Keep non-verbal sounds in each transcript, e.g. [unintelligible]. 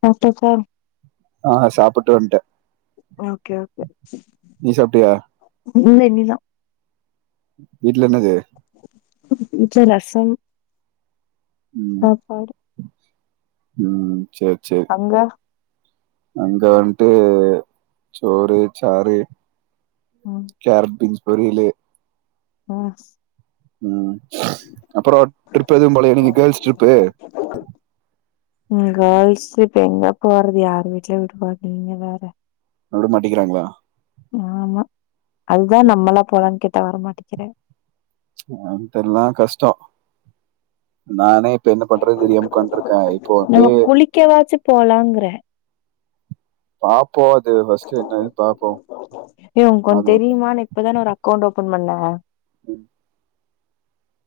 சாப்டாச்சா? ஆ சாப்புட்டு வந்ட்டே ஓகே ஓகே சாப்பிட்டியா இல்ல இனிதா வீட்ல என்னது? ம் வீட்ல ரசம் ம் சாப்பாடு ம் சேரி சேரி அங்க அங்க வந்ட்டு சோறு சாறு ம் கேரட் பீன்ஸ் பொரியலு ஆ ஸ் ம் அப்புறோ ட்ரிப் எதுவு போலயா நீங்க கேள்ஸ் ட்ரிப்பு? ம் கேள்ஸ் ட்ரிப் எங்க போறது யார் வீட்லயு விடமாட்டி நீங்க வேற அ விடமாட்டிங்கிறாங்களா ஆமா அதா நம்மல்லா போலான்னு கேட் டா வரமாட்டிங்கிறே ஏன்னு தெர்ல கஷ்டோ நானே என்ன பண்றது தெரியாம உக்காண்ட்ருக்கே இப்போ நம்ம வந்து குளிக்கவாச்சு போலாங்கறே பாப் ஏ உனக்கொண் அது ஒன்னு தெரிமா நா இப்பதான ஒரு அக்கௌண்ட் ஓப் ஒப்பண் பண்ண உம்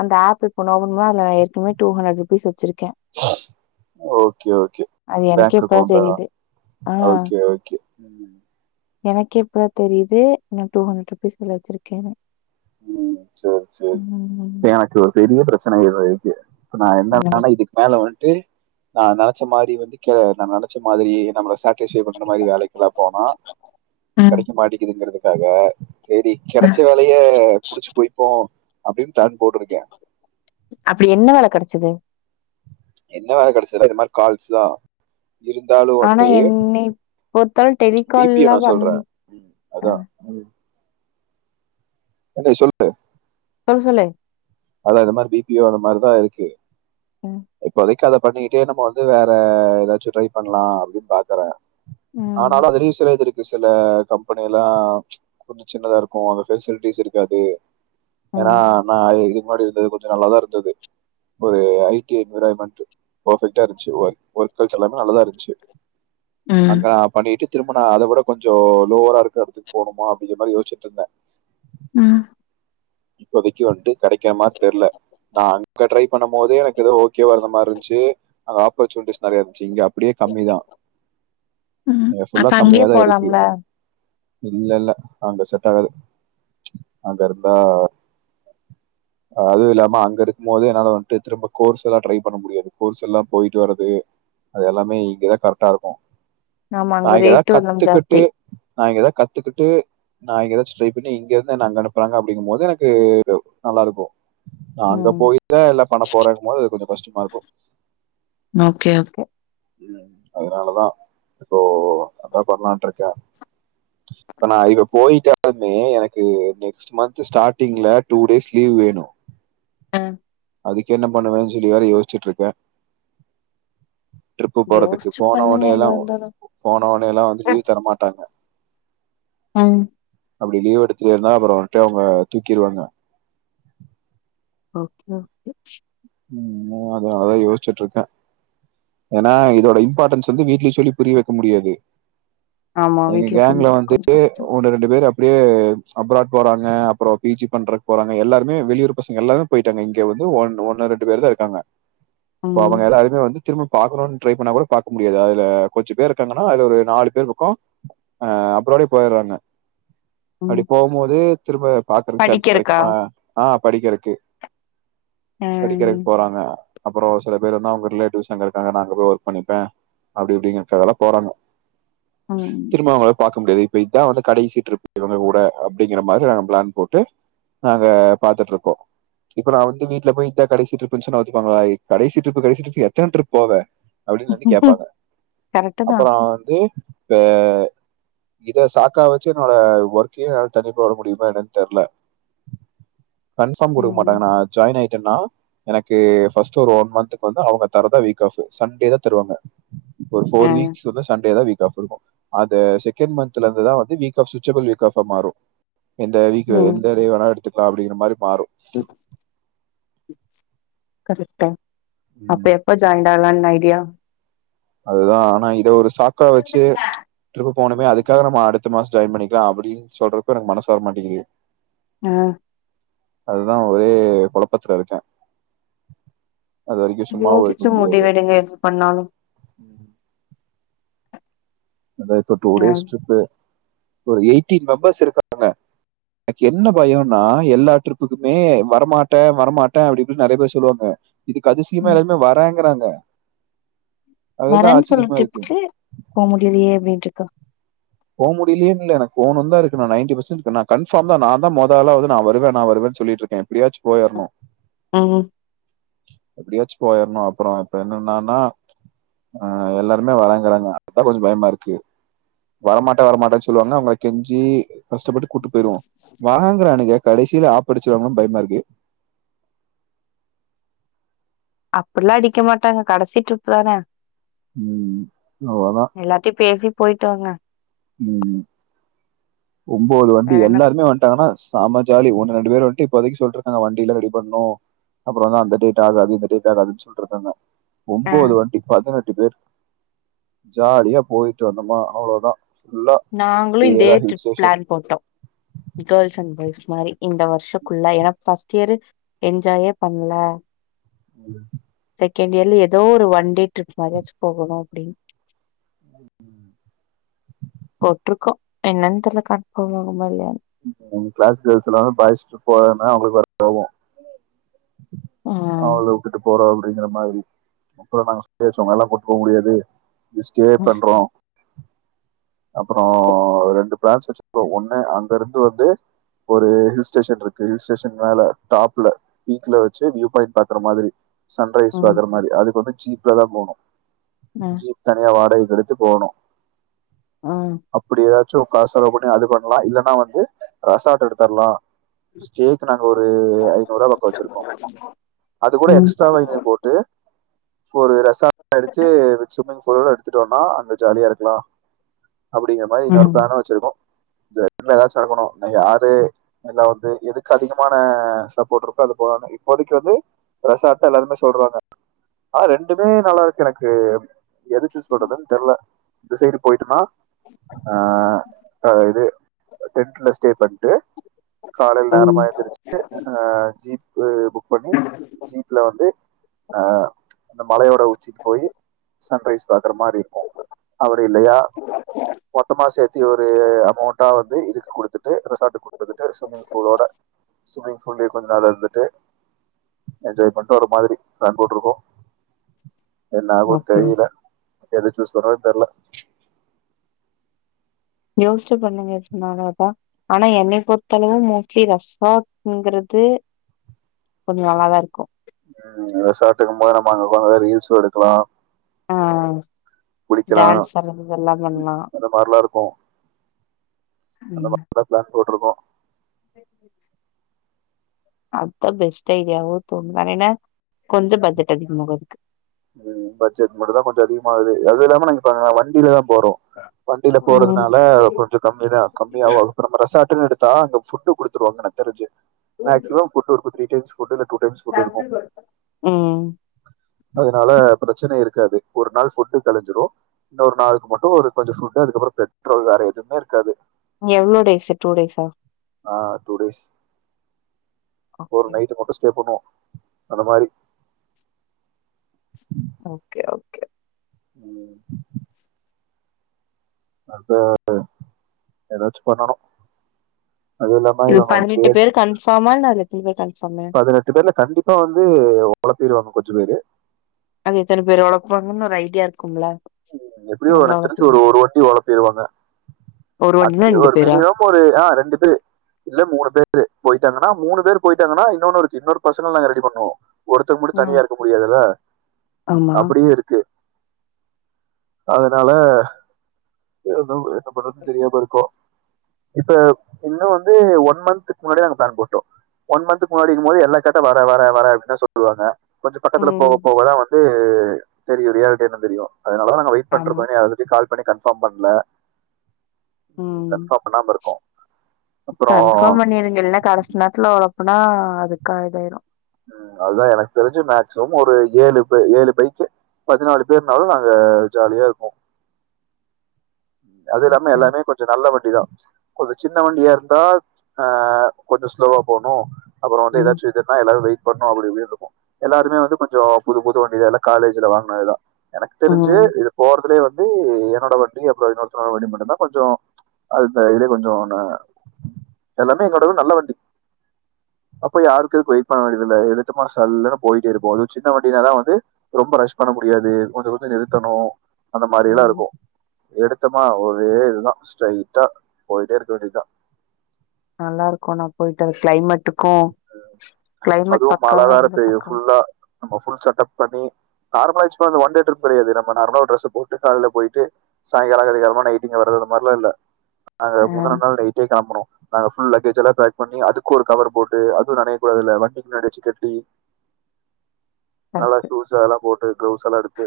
அந்த ஆப் இப்ப நோவுன்மா நா ஏற்கனவே டு ஹண்ரட் ருபீஸ் வச்சிருக்க ஓகே ஓகே அது பேங்க் எனக்கே இப்ப தா அக்கௌண்டா தெரிது ஆ ஓகே ஓகே ம் எனக்கே இப்ப தா தெரிது நா டூ ஹண்ரட் பீஸ் இதுல வச்சிருக்கேனு ம் சேரி சேரி ம் இப்ப எனக்கு ஒரு பெரிய பிரச்சனை இது இருக்கு இப்ப நா என்ன [inaudible] இதுக் மேல வன்ட்டு நா என்ன ச்ச மாரி வந்து கே நா நெனச்ச மாதிரி நம்ள சட் கேசிய பட்ன மாரி வேலைக்கெல்லா போனா ம் கெடைக்க மாட்டிக்குதுங்றது தக செரி ஆ கெடச்ச வேலய அ குடிச்சு போய் இப்போ அப்டின் அப்டி என்ன வேல கடச்சுது என்ன வேல கடச்சதுனா இது மாரி கால்ஸ் தா இருந்தாலு ஆனா வந்ட்டு என்னிப் பொறுத்தல் பி பி ஓ டெலிகால்லா நா சொல்றே பண்ணும் அ அதா ஏன் டி சொல்லு ஆ சொல்லு அதா இத மாரி பி பியு அது மாரி தா இருக்கு ம் இப்போதைக் கத பண்ணிகிட்டே நம்மோ வந்து வேற ஏதாச்சும் ட்ரை பண்லா அப்டின் பாக்கற ம் ஆனாலு அது [unintelligible] ஒரு சில கம்பெனிலா கொஞ்ச சின்னதா இருக்கும் அங்க பெசிலிட்டிஸ் இருக்காது ஏனா ம். நா இ இது முன்னாடி இருந்தது கொஞ்சோ நல்லாதா இருந்தது ஒரு ஐ டி என்வைரன்மென்ட்டு பர்ஃபெக்ட்டா இருந்ச்சு ஒ ஒர்க் கல்ச்சர் எல்லாமே நல்லதா இருந்துச்சு ம் அங்க நா பண்ணிகிட்டு திரும்ப நா அத வுட கொஞ்சோ லோவரா இருக்கற பட்ஜெட் போணுமா அப்டிங்ற மாரி யோசிட்டு இருந்த ம் இப்போதைக்கு வந்து கெடைக்க மார் தெர்ல நா அங் க ட்ரை பண்ணும் போதே எனக்கு இது ஓகேவா இருந்த மாரி இருந்ச்சு அங்க ஆப்பர்ச்சுனிட்டிஸ் நறைய இருந்துச்சு இங்க அப் அப்டியே கம்மி தா ம். இங்க அப்ப ஃபுல்லா அங் அங்கயே கம்மியா தா இருக்கு போலாம்ல? இல்லல்ல அங்க செட் ஆகாது அங்க இருந்தா அதுவும் இல்லாம அங்க இருக்போதே என்னால வன்ட்டு திரும்ப கோர்ஸ் எல்லா ட்ரை பண்ண முடியாது கோர்ஸ் எல்லா போய்ட்டு வரதுக்கு அது எல்லாமே இங்க தா கரெக்டா இருக்கும் ஆமா நா அங்க இங்கேதா ரேட்டு எல்லாம் கத்துக்கிட்டு ஜாஸ்தி. நா இங்கேதா கத்துக்கிட்டு நா இங்கேதாச்சு ட்ரை பண்ணி இங்க இருந்து என்ன அங்க அனுப்றாங்க அப்டிங்கும் போது எனக்கு ரோ நல்லாருக்கும் அங்க ம். போய்டுதா எல்லா பன்ன போறேங்கம்போது போது அது கொஞ்சோ கஷ்டமா இருக்கு ஓகே ஓகே. கே அதுனாலதா இப்போ அதா பன்லான்ட்ருக்கே இப்ப நா இப்ப போயிட்டாலுமே எனக்கு நெக்ஸ்ட் மந்த் ஸ்டாடிங்ல டூ டேஸ் லீவ் வேணு ஆ அதுக்கென்ன பண்ணுவேனு சொல்லி வேற யோசிச்சுட்ருக்கே ட்ரிப்பு போறதுக்கு யோசிச்சு போன பண்ணுங்க ஒன்னேலா எதா இருந்தாலும். போன ஒன்னேலா வந்து லீவ் தர மாட்டாங்க ஆ அப்டி லீவ் எடுத்தியனா அப்புறமேட்டு அவங்க தூக்கிருவாங்க ஓகே ஓகே உ உஅதா அதாயோச்சுட்ருக்கே ஏனா இதோட இம்பாட்டென்ஸ் வந்து வீட்லயு சொல்லி புரிய வக்க முடியாது ஆமா வீட்ல புரிஞ்சுக்க கொஞ்சோ கஷ்டோ அப்டியே அப்ராட் போறாங்க அப்றோ பி ஜி பண்றக்கு போறாங்க எல்லாருமே வெளியூர் பசங்க எல்லாருமே போயிட்டாங்க இங்க வந்து ஒ ஒன்னு ரெண்டு ன்டுபேர் தா இருக்காங்க இப்போ ம் அவங்க எல்லாருமே வந்து திரும்ப பாக்கரோணு ட்ரை பண்ணா கூட பாக்க முடியாது அதுல கொஞ்ச பேர் இருக்காங்கன்னா அது ஒரு நாலு பேர் பக்கோ ஆ அப்ரப்டியே போயிடுறாங்க ம். அப்டி போம்போது திரும்ப பாக்ரதுக் சான்ஸ் படிக்கிறக்கா? கெடக்குமா ஆ படிக்கறக்கு படிக்கிறக்கு ம் போறாங்க அப்றோ சில பேர் என்னா அவுங்க ரிலேட்டிவ்ஸ் அங்க இருக்காங்க நாங்க போய் ஒர்க் பண்ணிப்பே அப்டி இப்டிங்கிறதுக்காகலா போறாங்க ம். திரும்ப அவங்கள பாக்க முடியாது இப்ப இத்தா வந்து கடைசி ட்ரிப் இவங்க கூட அப்டிங்கிற மாரி நாங்க பிளான் போட்டு நாங்க பாத்துட்ருக்கோ இப்ப நா வந்து வீட்டுல போய் இதா கடைசி ட்ரிபுனு சொன்னா ஒத்துப்பாங்களா இ கடைசி ட்ரிப் கடைசி ட்ரிபுனு எத்தன ட்ரிப் போவ அப்டினு வந்து கேப்பாங்க கரெக்ட்டு தான். அப்பறோ வந்து இப்ப இத சாக்கா வச்சு என்னோட ஒர்க்கே என்னால கன்டிப்பா விட முடியுமா என்னனு தெர்ல கன்ஃபாம் குடுக்க ம் மாட்டங்க நா ஜாயின் ஆயி என்னாவ் எனக்கு ஃபஸ்டு ஒரு ஒன் மன்த்துக்கு வந்து அவுங்க தர்ரதா வீக் ஆஃபு சண்டேதா தருவாங்க ஒரு அ ஃபோர் வீக்ஸ் வந்து சண்டே தா வீக் ஆஃப் இருக்கு அத செகண்ட் மன்த்ல இருந்துதா வந்து வீக் ஆஃப் ச்விச்சபுல் வீக் ஆஃபா மாறு எந்த வீக்கு ம். எந்த டே வேன எடுத்துக் லா அப்டிங்ரமாரி மாரு கரெக்டே அப்ப ம் எப்ப ஜாயின் பன்லானு ஐடியா அதுதா ஆனா இத ஒருஸ் காக்கவச்சு ட்ரிப்பு போனுமே அதுக்காக நம்ம அடுத் அடுத்த மாஸ் ஜாய்ன் பண்ணிக்லா அப்டின்ச் சொல்றப்போ எனக்கு மனசு வர மாட்டேங்கிது அ அதுதா ஒரே கொழப்பத்துல இருக்க யோசிச்சு முடியாது முடிவெடுங்க எது பண்ணாலு அதா இப்ப டூ ஆ டேஸ் டிரிப்பு ஒரு எய்டி மெம்பர்ஸ் இருக்காங்க எனக்கென்ன பயயோனா எல்லா ட்ரிப்புக்குமே வரமாட்ட வரமாட்ட அப்டின்னு நறைய பேர் சொல்லுவாங்க இதுக் கதிசியமா எல்லாருமே வரங்கு கிறாங்க வரனு சொல்டுட்டு போ முடியலியே அப்டின் டிரிக்கா போ முடிலேன்னு இல்ல எனக்கு போனுன்தா இருக்கு நா நயன்டி பர்சன்டு நா கன்ஃபாம் தா நாந்தா மொத ஆளாவது நா வருவ நா வருவன்னு சொல்லிட்ருக்க எப்டியாச்சு போய்ர்னு ம் எப்டியாச்சு போயர்னு அப்றோ இப்ப என்னன்னானா அ எல்லாருமே வரங்குறாங்க அத் தா கொஞ்ச பயமா இருக்கு வரமாட்ட வரமாட்டன்ச் சொல்லுவாங்க அவ்ங்ள கெஞ்சி கஷ்டப்பட்டு கூட்டு போய்ருவோ வாரங்குறானுக கடேசில ஆப்படிச்சிருவாங்ளோனு பைய்மா இருக்கு அப்டிலா அடிக்க மாட்டாங்க கடசி டிருப்பு தான ம் அவ்ள தா போய்ட்டு வாங்க ம் ஒம்போது வண்டி வேற என்ன எல்லாருமே வன்ட்டாங்கனா ஸ் தாம ஜாலி ஒன்னு ரெண்டு பேர் ஒட்டி இப்போதைக்கு சொல்ட்டுருக்காங்க வண்டில ரெடி பண்ணு அப்றோ தா அந்த டேடா அது அது இந்த டேடா ஆகாதுன்னு சொல்ட்டுருக்காங்க ஆ ஒம்போது வண்டி பதினெட் எட்டு பேர் ஜாலியா போய்ட்டு வந்தம்மா அவ்ளோ தா நாங்ளு இந்தே ட்ரிப் பிளான் போட்டோ கேர்ள்ஸ் அண்ட் பாய்ஸ் மாரி இந்த வருஷோக்குள்ள ஏனா ஃபர்ஸ்ட் இயரு என்ஜாயே பண்ல ம் செகேண்டியர்ல எதோ ஒரு ஒன் டே ட்ரிப் மாரியாச்சு போகணு அப்டின் உ ம் போட்ருக்கோ என்னெனு தெர்ல கட்ஃபாம் ஆகுமா இல்யானு உங் கிளாஸ் கேர்ள்ஸ் எல்லாரு பாய்ஸுக்கு போறன்னா அவுங்ளுக் வருத் கோவோ ஆ அவ்ங்ள உட்டுட்டு போறாவு அப்டிங்ற மாதிரி மக்கலெல்லா பேசுவாங்க அதெல்லா கூட் போ முடியாது ஜஸ் ஸ்டே பண்றோ அப்றோ ரெண்டு பிலான்ஸ் வச்சுக்கோ ஒன்னு அங்கருந் இது வந்து ஒரு ஹில் ஸ்டேஷன் இருக்கு ஹில் ஸ்டேஷன் மேல டாப்ல பீக்ல வச்சு வியூ பாய்ண்ட் பாக்கற மாதிரி சன்ரைஸ் ம் பாக்ற மாரி அதுக்கு வந்து ஜீப்லதா போனு ம் ஜீப் தனியா வாடகை எடுத்து போகனு ம் அப்படிவா சோகா செலவு பண்ணி அது பண்ணலா இல்லனா வந்து ரெசாட்ட எடுத்தரலா ஸ்டேக் நாங்க ஒரு ஐநூறு பக்கபக்கோ வச்சிருக்கோ அது கூட ம் எக்ஸ்ட்ராவைவை போட்டு ஃபோரு ரெசா நா அடிச்சி விச்சுமன்ஸ் பொதுல எடுத்துட்டோனா அங்க ஜாலியா இருக்கலா அப்படிங்க மாரி இன்னோரு ம் பிளானு வச்சிருக்கோ [unintelligible] தொடங்கணு இன்னு யாரு இல்ல வந்து எதுக்கு அதிகமான சப்போட் இருக்கோ அது போகனு இப்போதைக்கு வந்து ரசாட்தா எல்லாருமே சொல்றாங்க ஆ ரெண்டுமே நல்லாருக்கு எனக்கு எது சூஸ் பண்றதுனு தெர்ல இந்த சைடு போயிட்டனா ஆ அ இது டென்ட்ல ஸ்டே பண்ட்டு காலேல ம் நேரமா எந்திருச்சுட்டு அ ஜீப்பு புக் பண்ணி ஜீப்ல வந்து ஆ அந்த மலையோட உச்சிக்கி போய் சன்ரைஸ் பாக்குற மாரி இருக்கு அப்டி இல்லயா மொத்தமா சேத்தி ஒரு அமௌன்ட் யே இதுக்கு குடுத்துட்டு ரெசார்ட்டு குடுத்துக்கிட்டு ஸ்விம்மிங் ஃபூலோட ஸ்விம்மிங் புல்லே கொஞ்ச நேரோ இருந்துட்டு என்ஜாய் பண்ணிட்டு வர மாதிரி பிளான் போட்ருக்கோ என்ன ஆகு ஓகே தெரியல எது சூஸ் பண்ற தெரியல யோச்சி பண்ணுங்க எது நாளு ஆனா என்னைய பொறுத்தளவு மோஸ்ட்லி ரெசார்ட் என்கிறது கொஞ்ச நல்லாதா இருக்கு உ ரெசார்ட்டுக்கும்போது நம்ம அங்க உக்காந்து ரீல் சூ எடுக்கலா ஆ டான்ஸ் ஆடுறது இதல்லா பண்லா அந்த மாதிரிலாம் இருக்கும் அந்த மா ம் [inaudible] தா பிளானு போட்ருக்கோ [inaudible] அத்தா பெஸ்ட் ஐடியாவோ தோணுது ஏனா கொஞ்சோ பட்ஜெட் அதிகமாகு அதுக்கு உ பட்ஜெட் மட்டுந்தா கொஞ்சோ அதிகமாகுது அது இல்லாம நாங்க இப்ப வண்டிலதா போறோ வண்டில ம் போறதுனால கொஞ்ச கம்மி தா கம்மியாவு அதுக்கப்றோ நம்ம ரெசாட்டுன்னு எடுத் தா அங்க ஃபுட்டு குடுத்துருவாங்க எனக் தெரிஞ்சி மேக்ஸிமம் ஃபுட் இருக்கும் த்ரீ டிப்ஸ் [unintelligible] ம்ம் தனால பிரச்சனை இருக்காது ஒரு நாள் ஃபுட்டு கழிஞ்சிடும் இன்னொரு நாள்க் மட்டும் ஒரு கொஞ்சம் ஃபுட்டு அதுக்கப்புறம் பெட்ரோல் வேற எதுமே இருக்காது இங்க எவ்ளோ டேஸ் டூ டேஸ்சா ஆ டூ டேஸ் ஒரு ஓகே நைட்டு மட்டும் ஸ்டே பண்ணுவோம். அந்த மாரி ஓக்கே ஓகே ம் அந்த ந்த ஏதாச்சு பண்ணணும் அது இல்லாம இது இவுங்க வந்து பதினெட்டு பேச் பேர் கன்ஃபார்மா இல்ல அது எத்தன பேர் கன்ஃபார்மு பதினெட்டு பேர்ல கண்டிப்பா வந்து உங்கள திரு அங்க கொஞ்ச பேரு அங்க எத்தன பேரோட போறன்னு ஒரு ஐடியா இருக்கும்லா எப்டியோ எனக் தெரிஞ்சு ஒரு ஒரு வண்டி ஓடம் ஒரு [unintelligible] வண்டினா அது ரெண்டு ஒரு பேரா மேரி [unintelligible] ஆ ரெண்டு பேர் இல்ல மூணு பேர் து போயிட்டாங்கன்னா மூணு பேர் போயிட்டாங்கன்னா இன்னொன்னு இருக்கு இன்னொன் பசங்களம் ரெடி பண்ணுவோம். ஒருத்தங்க மட்டும் தனியா ம் இருக்க முடியாதுல்ல ஆமா அப்டியே இருக்கு அதனால எப் ம் என்ன பண்றதுன் தெரியாம இருக்கும் இப்ப இன்னு வந்து ஒன் மன்த்க் முன்னாடிய நாங்க ப்ளான் போட்டோம் ஒன் மன்த்துக்கு முன்னாடி இருக்கும்போது எல்லா கேட்ட வர வர வர அப்டின் தா சொல்றாங்க பட் பக்கத்தல ம் போவ போவ தா வந் து தெரியு ரியாலிட்டி என்னன் தெரியும் அதனாலதா நாங்க வெயிட் ஆமா பண்றப்ப நீ ஆல் ரெடி கால் பண்ணி கன்ஃபார்ம் பண்ல ம் கன்ஃபாம் பண்ணாம இருக்கும். கன்ஃபார்ம் பண்ணிருகே இல்ல கடைசி நேரத்துல்ல வரும் அப்பன அதுக்கா இதாயிரும் ம் அதான் எனக் தெரிஞ்சு மேக்சிமம் ஒரு ஏழு பேர் ஏழு பைக்கு பதினாலு பேர்னாலும் நாங்க ஜாலியா இருப்போம். அது இல்லாம ஓகே எல்லாமே கொஞ்ச நல்ல வண்டி தா. கொஞ்ச சின்ன வண்டியா இருந்தா அ கொஞ்ச ஸ்லோவா போணும். அப்புற வந்து ம் எதாச்சு இதுன்ன எல்லாரு வெயிட் பண்ணும் அப்டி இப்டி இருக்கும் எல்லாருமே வந்து கொஞ்சம் புது புது வண்டி தா எல்லா காலேஜ்ல வாங்கனது தா எனக்கு தெரிஞ்சு ம் இது போறதுலயே வந்து வந்து என்னோட வண்டி அப்புறம் என்னோட வண்டி மட்டும்தான் கொஞ்சம் அ இதே கொஞ்சம் எல்லாமே எங்களோட நல்ல வண்டி அப்ப யாருக்குதுக்கு வெயிட் பண்ண வண்டி இல்ல எழுத்துமா சல்லுன்னு போயிட்டே இருப்போம் அது சின்ன வண்டினாதான் வந்து ரொம்ப ரஷ் பண்ண முடியாது கொஞ்சம் கொஞ்சம் நிறுத்தணும் அந்த மாதிரில்லாம் ம் இருக்கும் எட சுத்தமா ஓரே இதுதான் ஸ்ரைட்டா போயிட்டே இருக்க வேண்டியதுதான் நல்லா இருக்கும் நான் போயிட்டன் கிளைமேட்டுக்கும் அதுவும் மழை வேற பெய்யும் புல்லா நம்ம புல் செட்டப் பண்ணி நார்மல ஆ யூஸ் பண்ற ஒன் டே ட்ரிப் கெடையாது நம நார்மல ட்ரஸ் போட்டு காலையில போயிட்டு சாயங்காலம் அதிகாலமா இங்க வர்றது மாதிரிலாம் இல்ல நாங்க ஆ முந்துன நாள் நைட்டே கிளம்பனோம் நாங்க புல் லக்கேஜ் எல்லாம் பேக் பண்ணி அதுக்கும் ஒரு கவர் போட்டு அதுவும் நெனைய கூடாதுல பின்னாடி வச்சு கட்டி நல்லா கரெக்ட் ஷூஸ் அதெல்லாம் போட்டு கிளவுஸ் எல்லாம் எடுத்து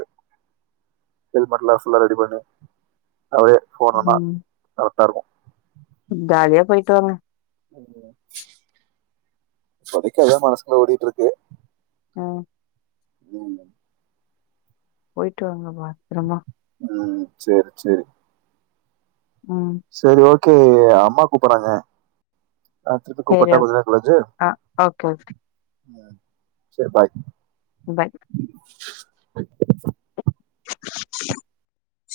ஹெல்மெடலாம் புல்லா ரெடி பண்ணி அப்டியே போனோம்னா ம் நல்ல இருக்கும் ஜாலியா போயட்டு வாங்க லைட்டா மனசுல எதோ ஓடிட்டு இருக்கு ஆஹ உம் போயிட்டு வாங்க பத்திரமா உம் செரி செரி ம் செரி ஓகே ஓகே அம்மா கூப்பிடறாங்க நான் திரும்ப சேரி கூப்பிட்டா ஓ கொஞ்சம் நேரம் கழிச்சு ஆ ஓகே ஓகே உஹம் செரி பாய் பாய் [inaudible]